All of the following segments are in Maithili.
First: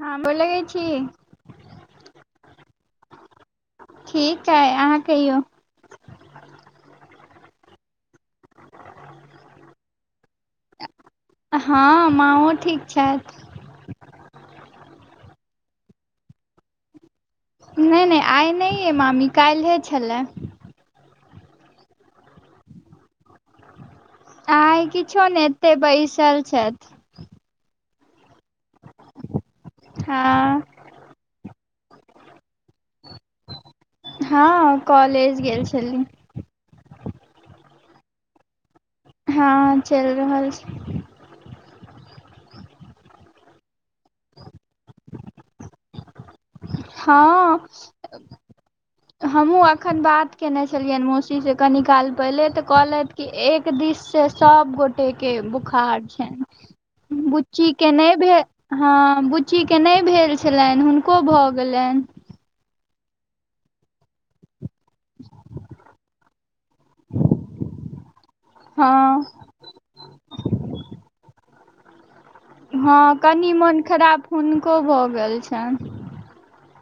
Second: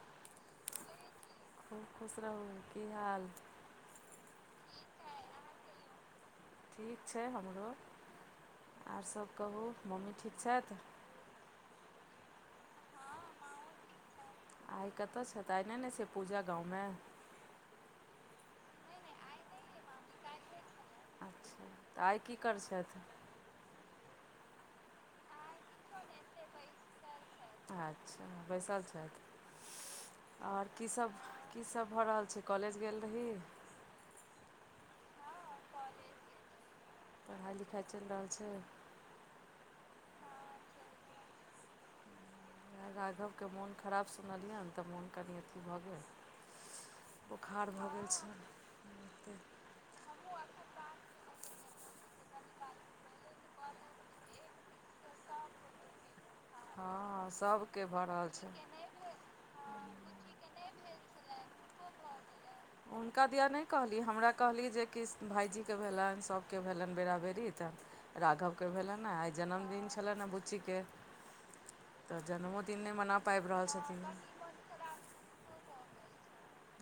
हँ गोर लागैय छी खूब खुश रहू की हाल ठीक हइ अहाँ कहियौ ठीक छै हमरो और सब कहू मम्मी ठीक छैथ हँ माँओ ठीक छैथ आइ कतय छैथ आइ नइ न छै पूजा गाँवमे नइ नइ आइ नय यऽ मामी काल्हे छलै अच्छा तऽ आइ की करै छैथ आय किछो नइ एतेय बैसल छैथ अच्छा बैसल छैय हँ आओर की सब की सब भऽ रहल छै कॉलेज गेल रही हँ कॉलेज गेल छली पढ़ाइ लिखाइ चलि रहल छै हँ चलि रहल छै राघवके मोन खराब सुनलियै नऽ तऽ मोन कनि अथी भऽ गेल हँ बोखार भऽ गेल छै एतेक हमहुँ एखैन बात केयने छलियैन मौसीसँ कनी काल पहिले तऽ कहलैथ की एक दिस से सब गोटे के के बुखार छैन हँ बुच्ची सभके के भऽ नइ रहल भेऽ छै हँ बुच्चीके नहि भेल छलैन हुनको भऽ गेलैन हुनका दिया नइ कहली हमरा कहली जे कृष्ण भाइजीके भेलैन सभके भेलनि बेरा बरी तऽ राघवके भेलैन हँ हे आइ जन्मदिन छलैन ह बुच्चीके तऽ जन्मोदिन नइ हँ मना कनि पाबि रहल मोन छथिन खराब हुनको भऽ गेल छैन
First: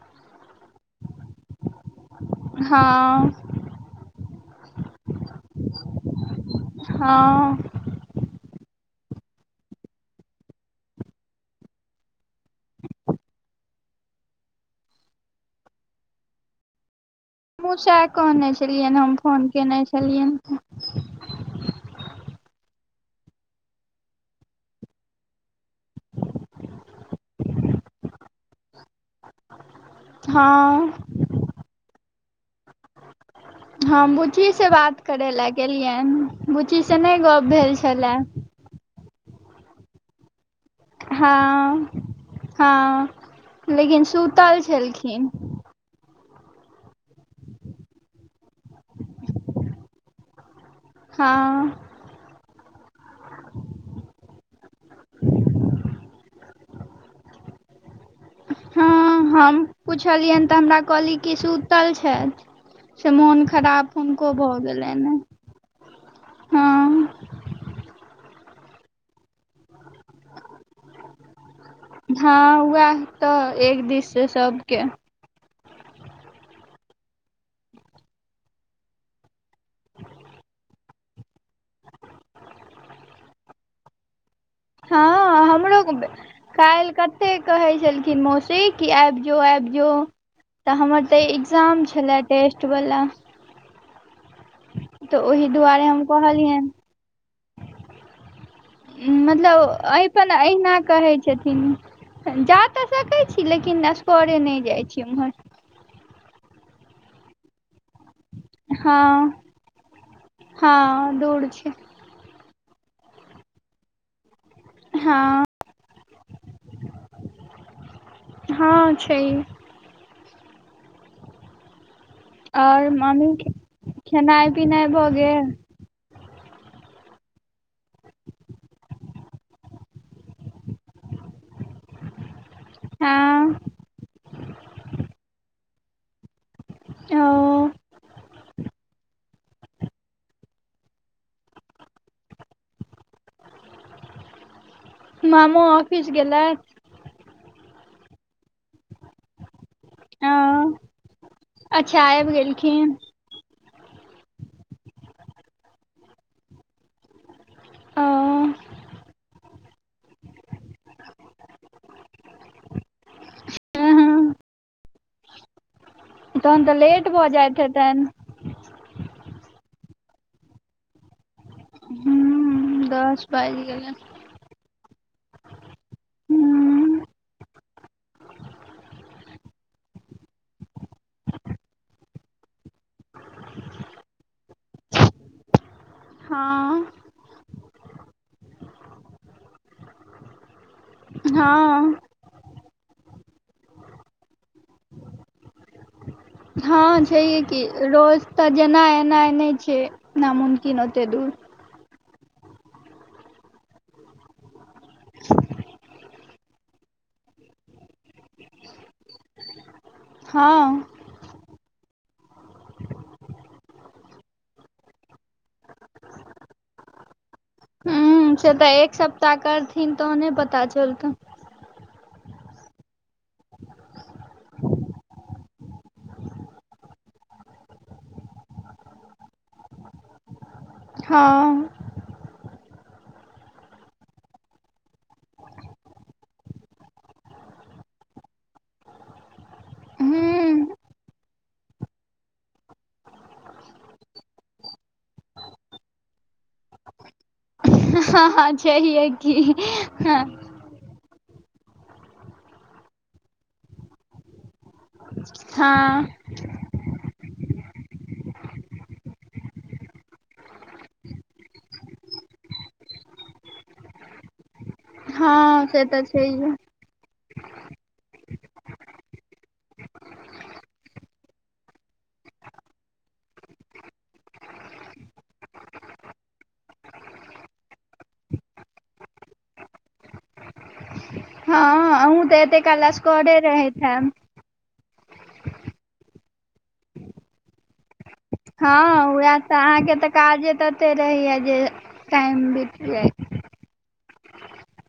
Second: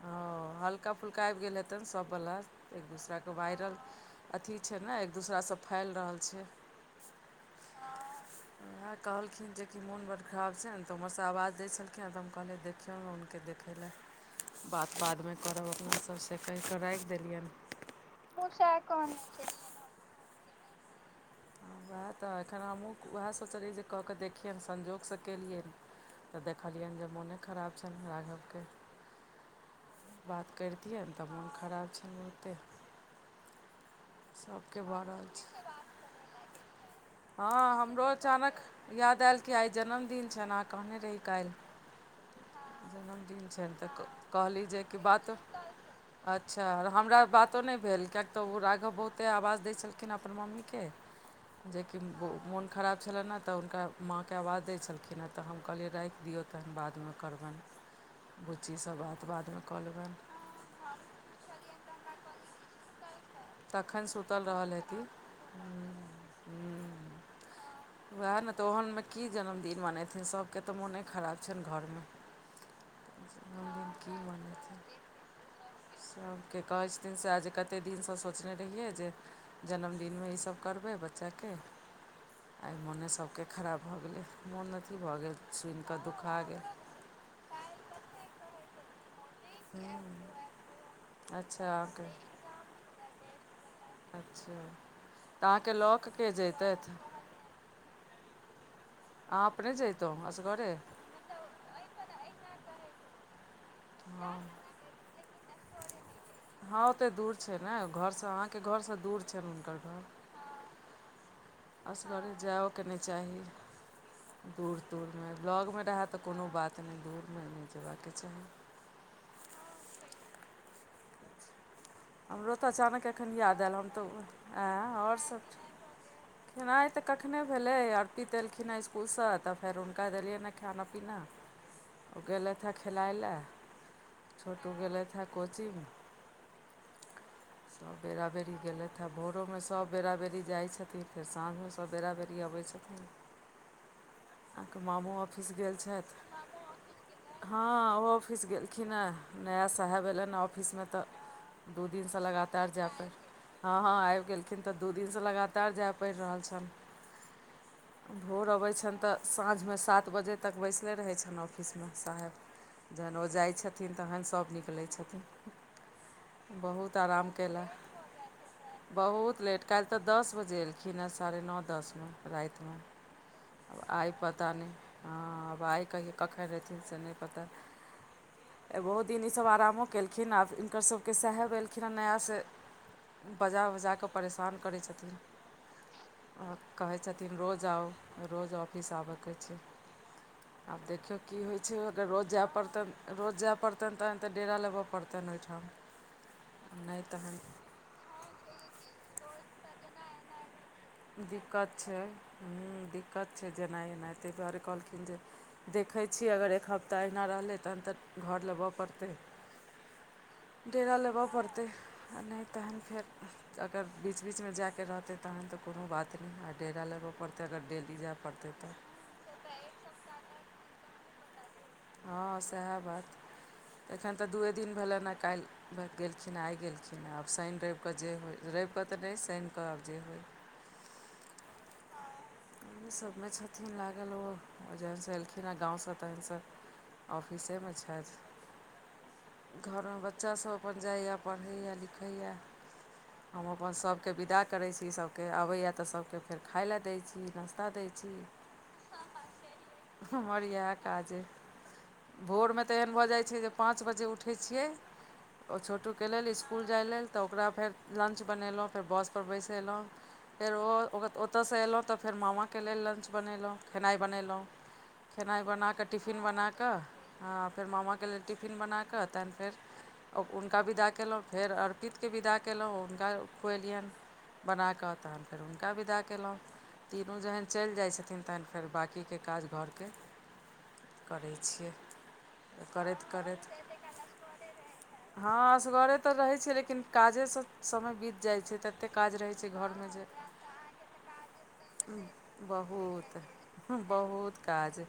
हँ हल्का फुल्का आबि गेल हेतैन सभवला एक दूसरा हँ कऽ वायरल अथी छै ने एक दोसरा सँ फैल रहल छै हँ हँ भाय कहलखिन जेकि मोन बड खराब छै ने तऽ ओम्हरसँ आवाज दै छलखिन हँ तऽ हम कहलिय देख चलू न हुनके देखै लऽ बात बादमे करब अपना सब से कहि कऽ राखि देलियैन हमहुँ चाय सेह छलियैन हम फोन कयने छलियैन तऽ उहै तऽ एखन हमहूँ उहै सोचलियै जे कऽ कऽ देखियनि संजोग सँ केलियैन तऽ देखलियैन जे मोने खराब छनि राघवके बात हँ करितियैन तऽ मोन खराब छैय बहुते हम बुची से सभके बात भऽ रहल करे लए छै गेलियनि। बुची से नहि गप हँ भेल हमरो छलए। अचानक याद आयल कि आइ जन्मदिन छनि। कहने रही काल्हि हँ हँ जन्मदिन छनि। तऽ लेकिन सुतल कहली जे कि बात छलखिन अच्छा, हमरा बातो नहि भेल किएक तऽ ओ राघव बहुते आवाज दै छलखिन अपन मम्मीके हँ कि मोन खराब छलनि हँ, तऽ हुनका माँकेँ आवाज दै छलखिन हँ, तऽ हम कहलियै, राखि दियै, तखन बादमे। करबनि बुच्ची, सभ बात बातमे कऽ लेबनि। त हमरा कहलि की जे सुतल छैत से मोन खराब तखन हुनको सूतल भऽ रहल गेलनि हेतीह ने हँ वएह ने तो ओहन मे की जन्मदिन मनेथिन सभ के तऽ मोने खराब छन घरमे हँ उएह तऽ एक जन्मदिन दिस से सभके सभकेँ कहै छथिन से आ जे कतेक दिनसँ सोचने रहियै जे जन्मदिनमे ईसभ करबै बच्चाके आइ मोने सभके खराब भऽ गेलै मोन अथी भऽ गेल हँ हमरो सुनि कऽ दुखआ गेल काल्हि कते कहै छलखिन मोस्ट से की आबि जो आबि जो तऽ हमर तऽ अच्छा एग्जाम अहाँके छला टेस्ट वाला अच्छा तऽ ओहि अहाँके दुआरे लऽ हम कऽ के कहलिये जैतथि अहाँ मतलब अपने जैतहुँ अहिपन असगरे एहिहिना कहै छथिन। जा तऽ सकैत छी। लेकिन हँ नसगरे नहि जाइत छी ओम्हर हँ ओतेक दूर छै। ने घरसँ अहाँके घरसँ दूर हँ छनि हुनकर घर हँ दौड़ छै। असगड़े जाइओके नहि चाही दूर दूरमे हँ ब्लॉकमे रहै तऽ कोनो बात नहि, दूरमे नहि जायबाके चाही। हँ छै हमरो तऽ आओर अचानक एखन मामी याद आयल हम तऽ खेनाइ आँय पिनाइ भऽ आओर गेल सभ खेनाइ तऽ कखने भेलै आर पितेलखिन हेँ इसकुलसँ तऽ फेर हुनका देलियनि हँ खाना पीना ओ गेलथि हथे खेलाय लए हँ छोटू गेलथि हेथा कोचिंग ओ सभ बेराबेरी गेलथि हँ भोरोमे सभ बेराबेरी जाइ छथिन फेर साँझमे सबवेरा बेरी अबै छथिन अहाँके मामू ऑफिस मामो गेल ऑफिस गेलथि छथि। हँ ओ ऑफिस गेलखिन हे नया साहेब एयलन ह हँ ऑफिसमे तऽ दू अच्छा दिनसँ आबि लगातार जाय गेलखिन प हँ हँ आबि गेलखिन तऽ दू दिनसँ लगातार जाय पड़ि रहल छनि ओ भोर अबै छनि तऽ साँझमे सात बजे तक बैसले रहै छनि ऑफिसमे साहेब जहन ओ जाइ छथिन। तहन अहं सभ निकलै छथिन तहन तऽ बहुत लेट भऽ आराम जाइत हेतनि कयलाक बहुत लेट काल्हि तऽ दस बजे एलखिन हेँ साढ़े नओ दसमे रातिमे [unintelligible] गेलै आइ पता नहि हँ आब आइ कहियै कखन रहथिन से हूँ नहि पता बहुत दिन ईसभ आरामो केलखिन आ हिनकरसभके सहाहब एयलखिन हेँ नयासँ बजा बजा कऽ परेशान करै छथिन। आ हँ कहै छथिन रोज आउ रोज ऑफिस आबयके छै आब देखियौ की होइ छै, हँ अगर रोज जाय पड़तन, रोज जाय पड़तन, तहन तऽ डेरा लेबऽ पड़तन ओहिठाम। [inaudible] छै ये तखन की रोज तऽ जेना एना नहि छै, नामुमकिन ओते दूर। दिक्कत छै हँ, दिक्कत छै, जेना एना ताहि दुआरे कहलखिन जे। देखै छियै अगर एक हफ्ता अहिना रहलै तखन तऽ घर लेबय पड़तै हँ डेरा लेबय पड़तै आ नहि तहन फेर अगर बीच बीच मे जाइके रहतै तहन तऽ कोनो बात नहि आ डेरा लेबऽ पड़तै अगर डेली जायब हूँ से तऽ एक सप्ताह करथिन तहने पता चलते हँ सएह बात एखन तऽ दूए दिन भेलनि हँ काल्हि गेलखिन आइ गेलखिन हँ आब शानन रविके जे होइ रविकऽ तऽ नहि शानिक कऽ आब जे होइ हँ ह समी सभमे छथिन लागल ओ आ जखनसँ एलखिन हे गाँव सँ तखन सँ ऑफिसे मे छथि घरमे बच्चासभ हूँ अपन जाइए पढ़ैए लिखैए हम अपन सभके विदा करै छी सभके आबैए तऽ सभकेँ फेर खाय लेलए दै छी नाश्ता ता दैछि हँ हँ छैहे की कमरिया काजे भोरमे तऽ एहन भऽ जाइत छै जे पाँच बजे उठै छियै ओ छोटु के हँ लेल इसकुल जाइ लेल तऽ ओकरा फेर लंच बनेलहुँ फेर बस परर बैसेलहुॅँ फेर ओ ओ ओतऽसँ एलहुँ तऽ फेर मामाके लेल लंच बनेलहुँ खेनाइ बनेलहुँ खेनाइ हँ बना से कऽ तऽ टिफिन बना छैहे कऽ आ फेर मामाके लेल टिफिन बना कऽ तहन फेर हुनका विदा कयलहुँ फेर अर्पित के विदा कयलहुँ हुनका खुएलियन बनाकऽ तहन फेर हुनका बिदा कलहुँ तीनू जहन चलि जाइ छथिन तहन फेर बाँाकी के काज घरके करै छियै उ तऽ एते काल करैत असगरे करैत रहैत हैब हँ असगरे तऽ रहै छियै लेकिन काजे सँ समय बीत जाइत छै ततेक काज हँ उएह रहैत छै तऽ घरमे अहाँके जे तऽ काजे तऽ तते रहैया जे टाइम बीत बहुत जाए बहुत काज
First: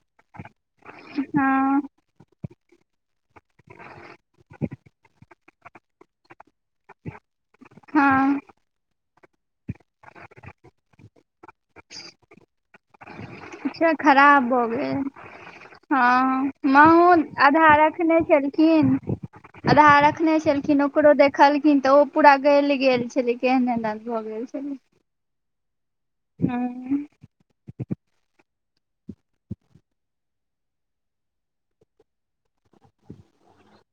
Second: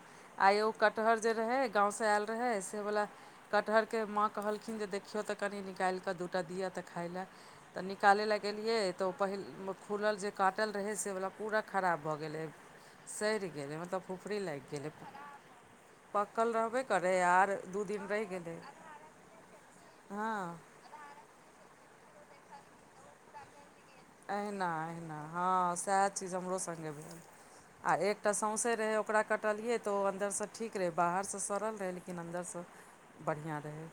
आइ एगो कटहर जे रहै हँ गाँव सँ आयल रहै से वला कटहरके माँ कहलखिन जे देखियौ तऽ कनि निकालि कऽ दू टा दिअ तऽ खाइ लए ते निकाले ले हँ गेलिये तो पहिल खुलल जे काटल रहै से वला पूरा खराब भऽ गेलै सड़ि गेलै अच्छा मतलब फुफरी खराब भ लागि गेलै गेल हँ पकल रहबे माँ ओ करै आर आधा दू दिन रखने रहि गेलै छलखिन आधा रखने हँ छलखिन ओकरो देखलखिन तऽ ओ पूरा गलि गेल छलै केहन ए अना अहिना हँ सएह चीज हमरो सङ्गे हँ भेल आ एकटा सौँसै रहै ओकरा कटलियै त ओ अन्दर सँ ठीक रहै बाहर सँ सड़ल रहै लेकिन अन्दर सँ बढ़िया रहै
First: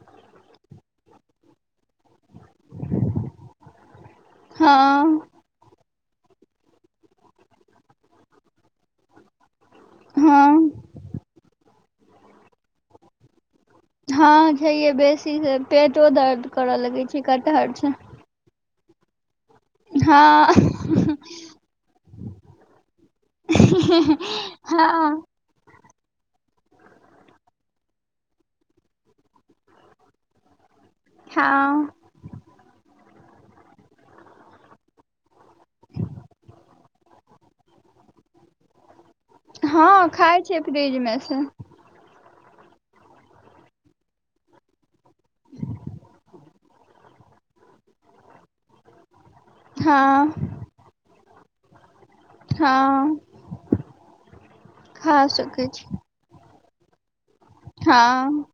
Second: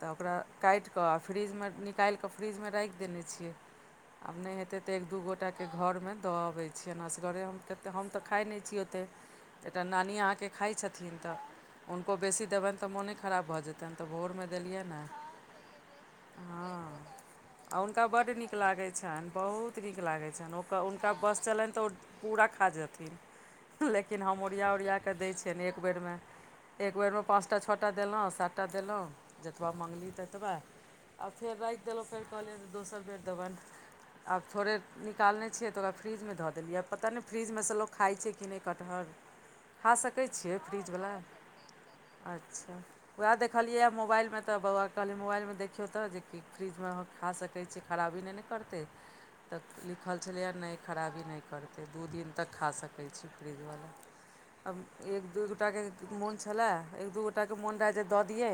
तऽ ओकरा काटििकऽ आ फ्रीजमे निकालि कऽ फ्रीजमे राखि देने छियै आब नहि हेतै तऽ एक दू हँ गोटा के घरमे द अबै छिये असगरे हम कतेक हम त खाय न छीये ओते एकटा नानी अहाँके हँ खाइ छथिन तऽ हुनको बेसी देबनि तऽ मोने खराब भऽ जेतनि तन तऽ भोरमे हँ देलियनि छैहे ने बेसी से पेटो दर्द करऽ हँ लगै छै कटहर आ से हुनका बड्ड नीक नीक लागै छनि बहुत नीक लागै हँ छनि ओ हुनका बस चलनि तऽ ओ पूरा खा जेथिन लेकिन हम ओरिया ओरिया क हँ दै छियन एक बेर में एक बेरमे पाँच टा छ टा देलहुँ सात टा देलहुँ जतबा मांगली ततबा आ फेर राख हँ देलहुँ फेर कहलियै जे दोसर बेर देबन आब थोड़े निकालने छियै तऽ ओकरा फ्रीजमे धऽ देलियै आ पता नहि फ्रीजमे सँ लोक खाइत छै कि नहि कटहर खा हँ सकै खाय छियै छै फ्रिज फ्रिजवला मे से अच्छा वएह देखलियै मोबाइलमे तऽ बौआ कहलियै मोबाइलमे देखियौ तऽ जे कि फ्रिजमे खा सकै छियै खराबी नहि ने करतै तऽ लिखल हँ छलैय नहि खराबी नहि करतै दू दिन तक खा सकै हँ छी फ्रिजवला आब एक खा दू सकै गोटाके छी मोन छलय एक दू गोटाके मोन रहए जे दऽ हँ दियै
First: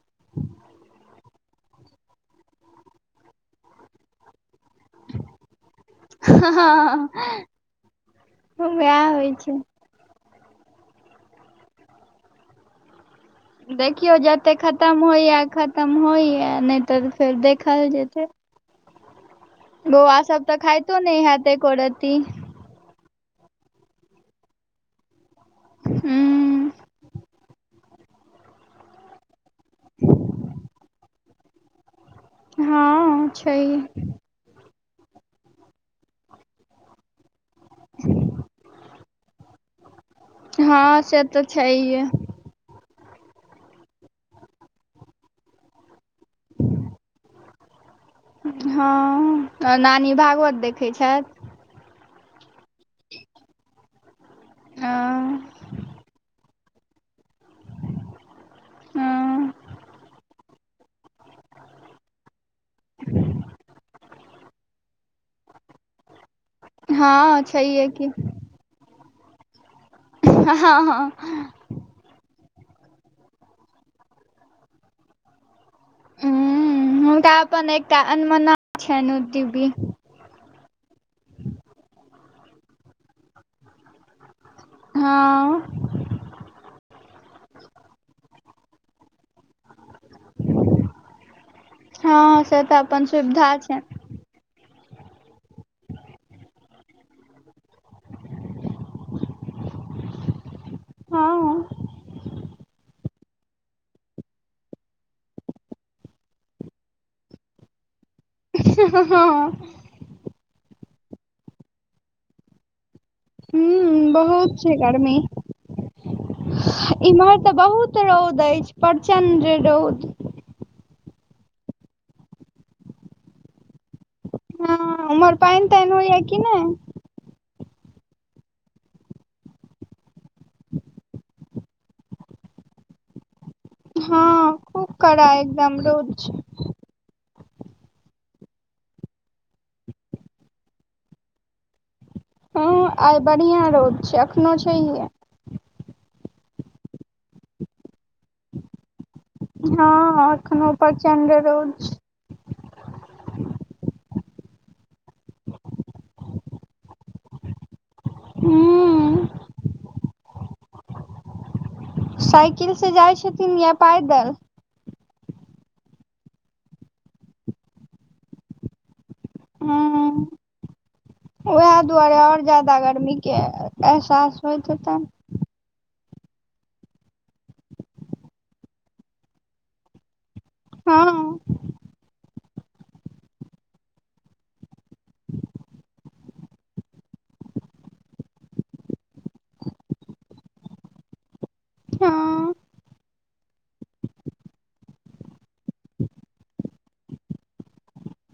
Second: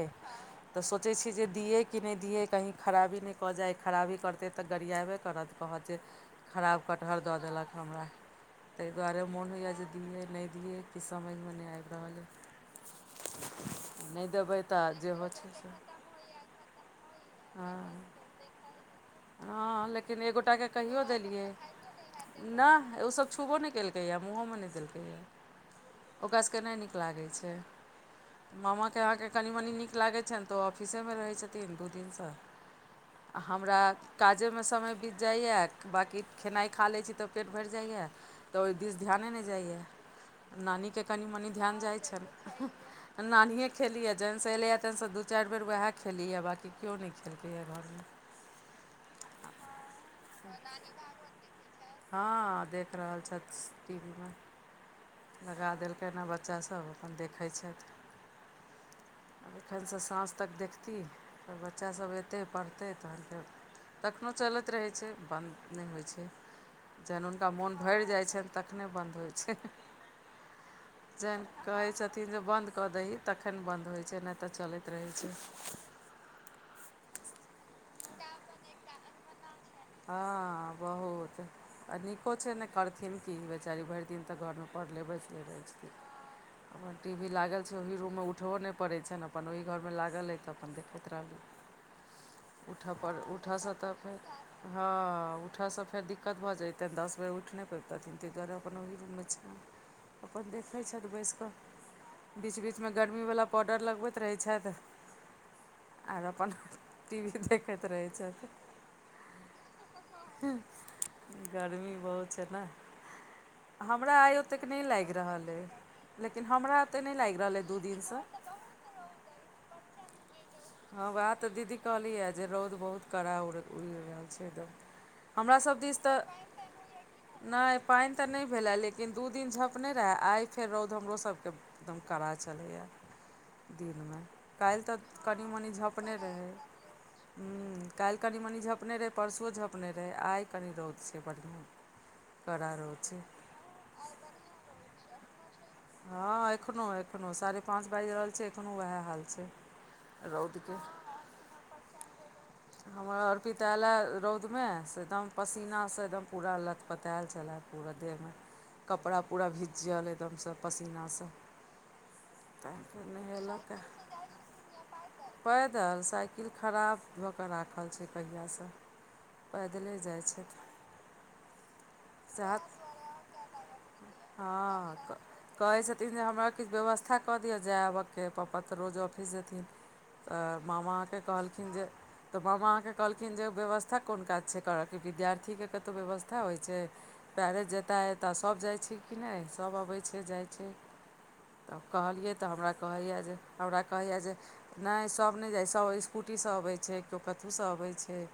तऽ सोचै छी जे दियए कि नहि दियै कहीँ खराबी नहि कऽ जाइ खराबी करतै तऽ गड़ियाबै करत कहत जे खराब हँ कटहर दऽ देलक हमरा ताहि वएह दुआरे होइ छै मोन होइए जे दियै नहि दियै की समझमे नहि आबि रहल ये देखियौ जते तऽ खतम जे होइ होइया छै से खतम होइया नहि तऽ फेर देखल हँ जेतै हँ बौआ लेकिन सब तऽ एगोटाके खाइतो कहियो नहि देलियै हैत एको रती न सब छुबो नै केलकै या मुंहो मे नहि देलकै या ओकरा सब के हूं नहि नीक लागै छै मामाके अहाँकेँ कनि मनि नीक लागै छनि तऽ ओ ऑफिसेमे रहैत छथिन दू दिनसँ हँ हमरा छैहे काजेमे समय बीत जाइए बाँकी खेनाइ खा लैत छी तऽ पेट भरि जाइए तऽ ओहि दिस ध्याने नहि जाइए हँ नानीके से कनि तऽ मनि ध्यान जाइ छैहे छनि नानियें खेलियए जखनसँ एलैएँ तेनसँ दू चारि बेर वएह खीए बाँकी केओ नहि खेलकैए घरमे हँ नानी भागवत देखैत छथि हँ देख रहल छथि टी वी मे हँ लगा देलकै ह बच्चासभ अपन देखै छथि हँ एखनसँ साँझ तक देखती तऽ बच्चासभ अयतै पढ़तै तखन फेर तखनहु चलैत रहैत छै बन्द नहि होइत छै जखन हँ हुनका मोन छैहे की भरि जाइत छनि तखने बन्द होइ छै हँ हँ जहन कहैत छथिन जे बन्द कऽ दही तखन बन्द होइत छै नहि तऽ चलैत रहैत छै हँ तऽ अपन एकटा अनमना छनि उ दी भी हँ बहुत आ नीको छै ने करथिन की बेचारी भरि दिन तऽ घरमे परले बैसले हँ रहै छथिन टी वी लागल छै ओहि रूम मे उठबो नहि पड़े छै ने अपन ओहि घर मे लागल हे तऽ अपन देखैत रहली [inaudible] हँ से तऽ अपन सुविधा छनि हँ [inaudible] हँ उठय सँ फेर दिक्कत भ जेतन दस बेर उठ न पेयते ताहि दुआरे अपन ओहि रूम मे छै अपन देखैत छथि बैस कऽ हँ बीच बीचमे गर्मीवला पाउडर लगबैत रहै छथि आर अपन टी वी देखैत रहैत छथि हँ गर्मी बहुत छै ने ह हमरा आइ बहुत ओतेक छै नहि गर्मी लागि रहल अय लेकिन हमरा ओतय नहि इम्हर लागि तऽ रहल अइ दू बहुत दिनसँ रौद अछि प्रचंड रौद हँ उएह तऽ दीदी कहलियैए जे रौद बहुत कड़ा उड़ि रहल छै एकदम हँ उम्हर पानि हमरासभ तानि दिस तऽ होइय कि नहि नहि पानि तऽ नहि भेलै लेकिन दू दिन झप नहि रहय आइ फेर रौद हमरोसभके एकदम कड़ा चलैय दिन मे हँ काल्हि खूब तऽ कड़ा एकदम रौद हूं छै हँ काल्हि कनि मनि झपने रहै परसुओ झँपने रहै आइ कनि रौद छै बढ़िआँ कड़ा रौद छै बढ़ियाँ रौद छै अखनो छैेहे हँ एखनो एखनो साढ़े पांच बाजि रहल छै एखनो वएह हाल छै हँ एखनो रौदके प्रचण्डे रौद छै हमर अरपिता एलए रौदमे से एकदम पसीनासँ एकदम पूरा लतपतायल छलै पूरा देहमे कपड़ा हूँ पूरा भिजल एकदमसँ पसीनासँ साइकिल तैँ से फेर जाइ छथिन नहेलक या पैदल? पैदल साइकिल खराब धऽ कऽ राखल छैय कहिआासँ पैदले जाइ छथि। वएह दुआरे ओर सएह ज्यादा गरमी के एहसास होइत हँ हितैत। क- कहै छथिन जे हमरा किछु व्यवस्था कऽ दिअ जाय आबयके पपापा तऽ रोज ऑफिस जेथिन। तऽ मामा अहाँकेँ हँ कहलखिन जे तऽ मामा अहाँकेँ कहलखिन जे व्यवस्था कोन काज छै करय कि विद्यार्थीके कतहु व्यवस्था होइ छैय। पैरेज जेताह अताह सभ जाइ छैय कि नहि सभ अबै छैय जाइ छैय। तब कहलियै हँ तऽ हमरा कहैए जे हमरा कहैए जे नहि सभ नहि जाइ छैय सभ स्कूटीसँ अबैत छैय केओ कतहुसँ अबैत छैय।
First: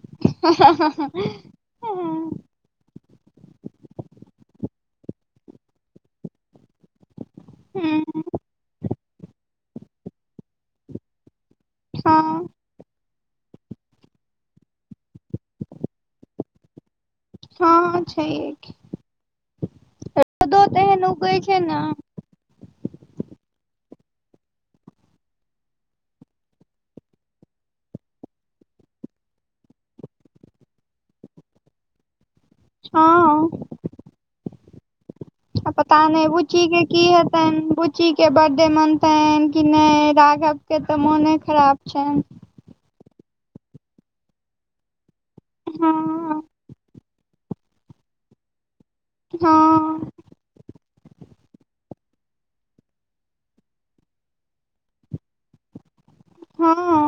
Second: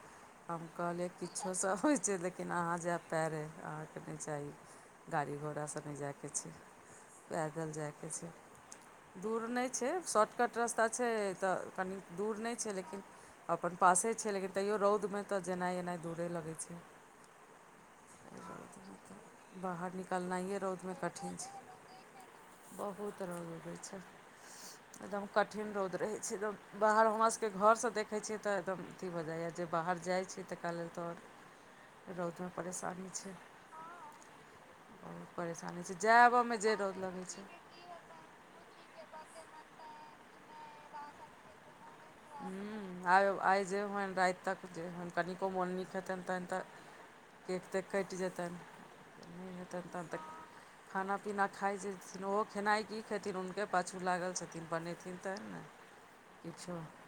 हम कहलै हँ किछु सब होइ छैय त लेकिन अहाँ जाय पा रहै अहाँके नहि चाही गाड़ी घोड़ासँ नहि जाइके छैय। पैदल जायके छैय। दूर नहि छैय शॉर्टकट रस्ता छैय तऽ कनि दूर हँ नहि छैय लेकिन अपन पासे छैय लेकिन तैयो रौदमे तऽ जेनाइ एनाइ दूरे लगै छैय। ह छैहे की। बाहर निकलनाइए रौदमे तेहन उगै कठिन छै ने छैय। बहुत रौद होय छैय। एकदम कठिन रौद रहै छैय एकदम बाहर हमरास के घरसँ देख देखै छियै तऽ एकदम अथी भऽ जाइए जे बाहर जाई छी तकरा लेल तो अर रौदमे परेशानी छैय। हँ आ पता नहि बुच्ची के रौद की लगै छै हेतनि बुच चीके बर्डे मनतनि कि नहि राघवके तऽ मोने खराब छनि। ह आइ आइ जे होन रात तक जे कनिको मोन नीक हेतन हँ तहन तऽ केक तऽ कटि जेतनि। नहि हेतनि तखन हँ तऽ खाना पीना खाई छथिन ओहो खेनाई की खेथिन हुनके पाछू लागल छथिन बनेथिन तहन ने। किछु हँ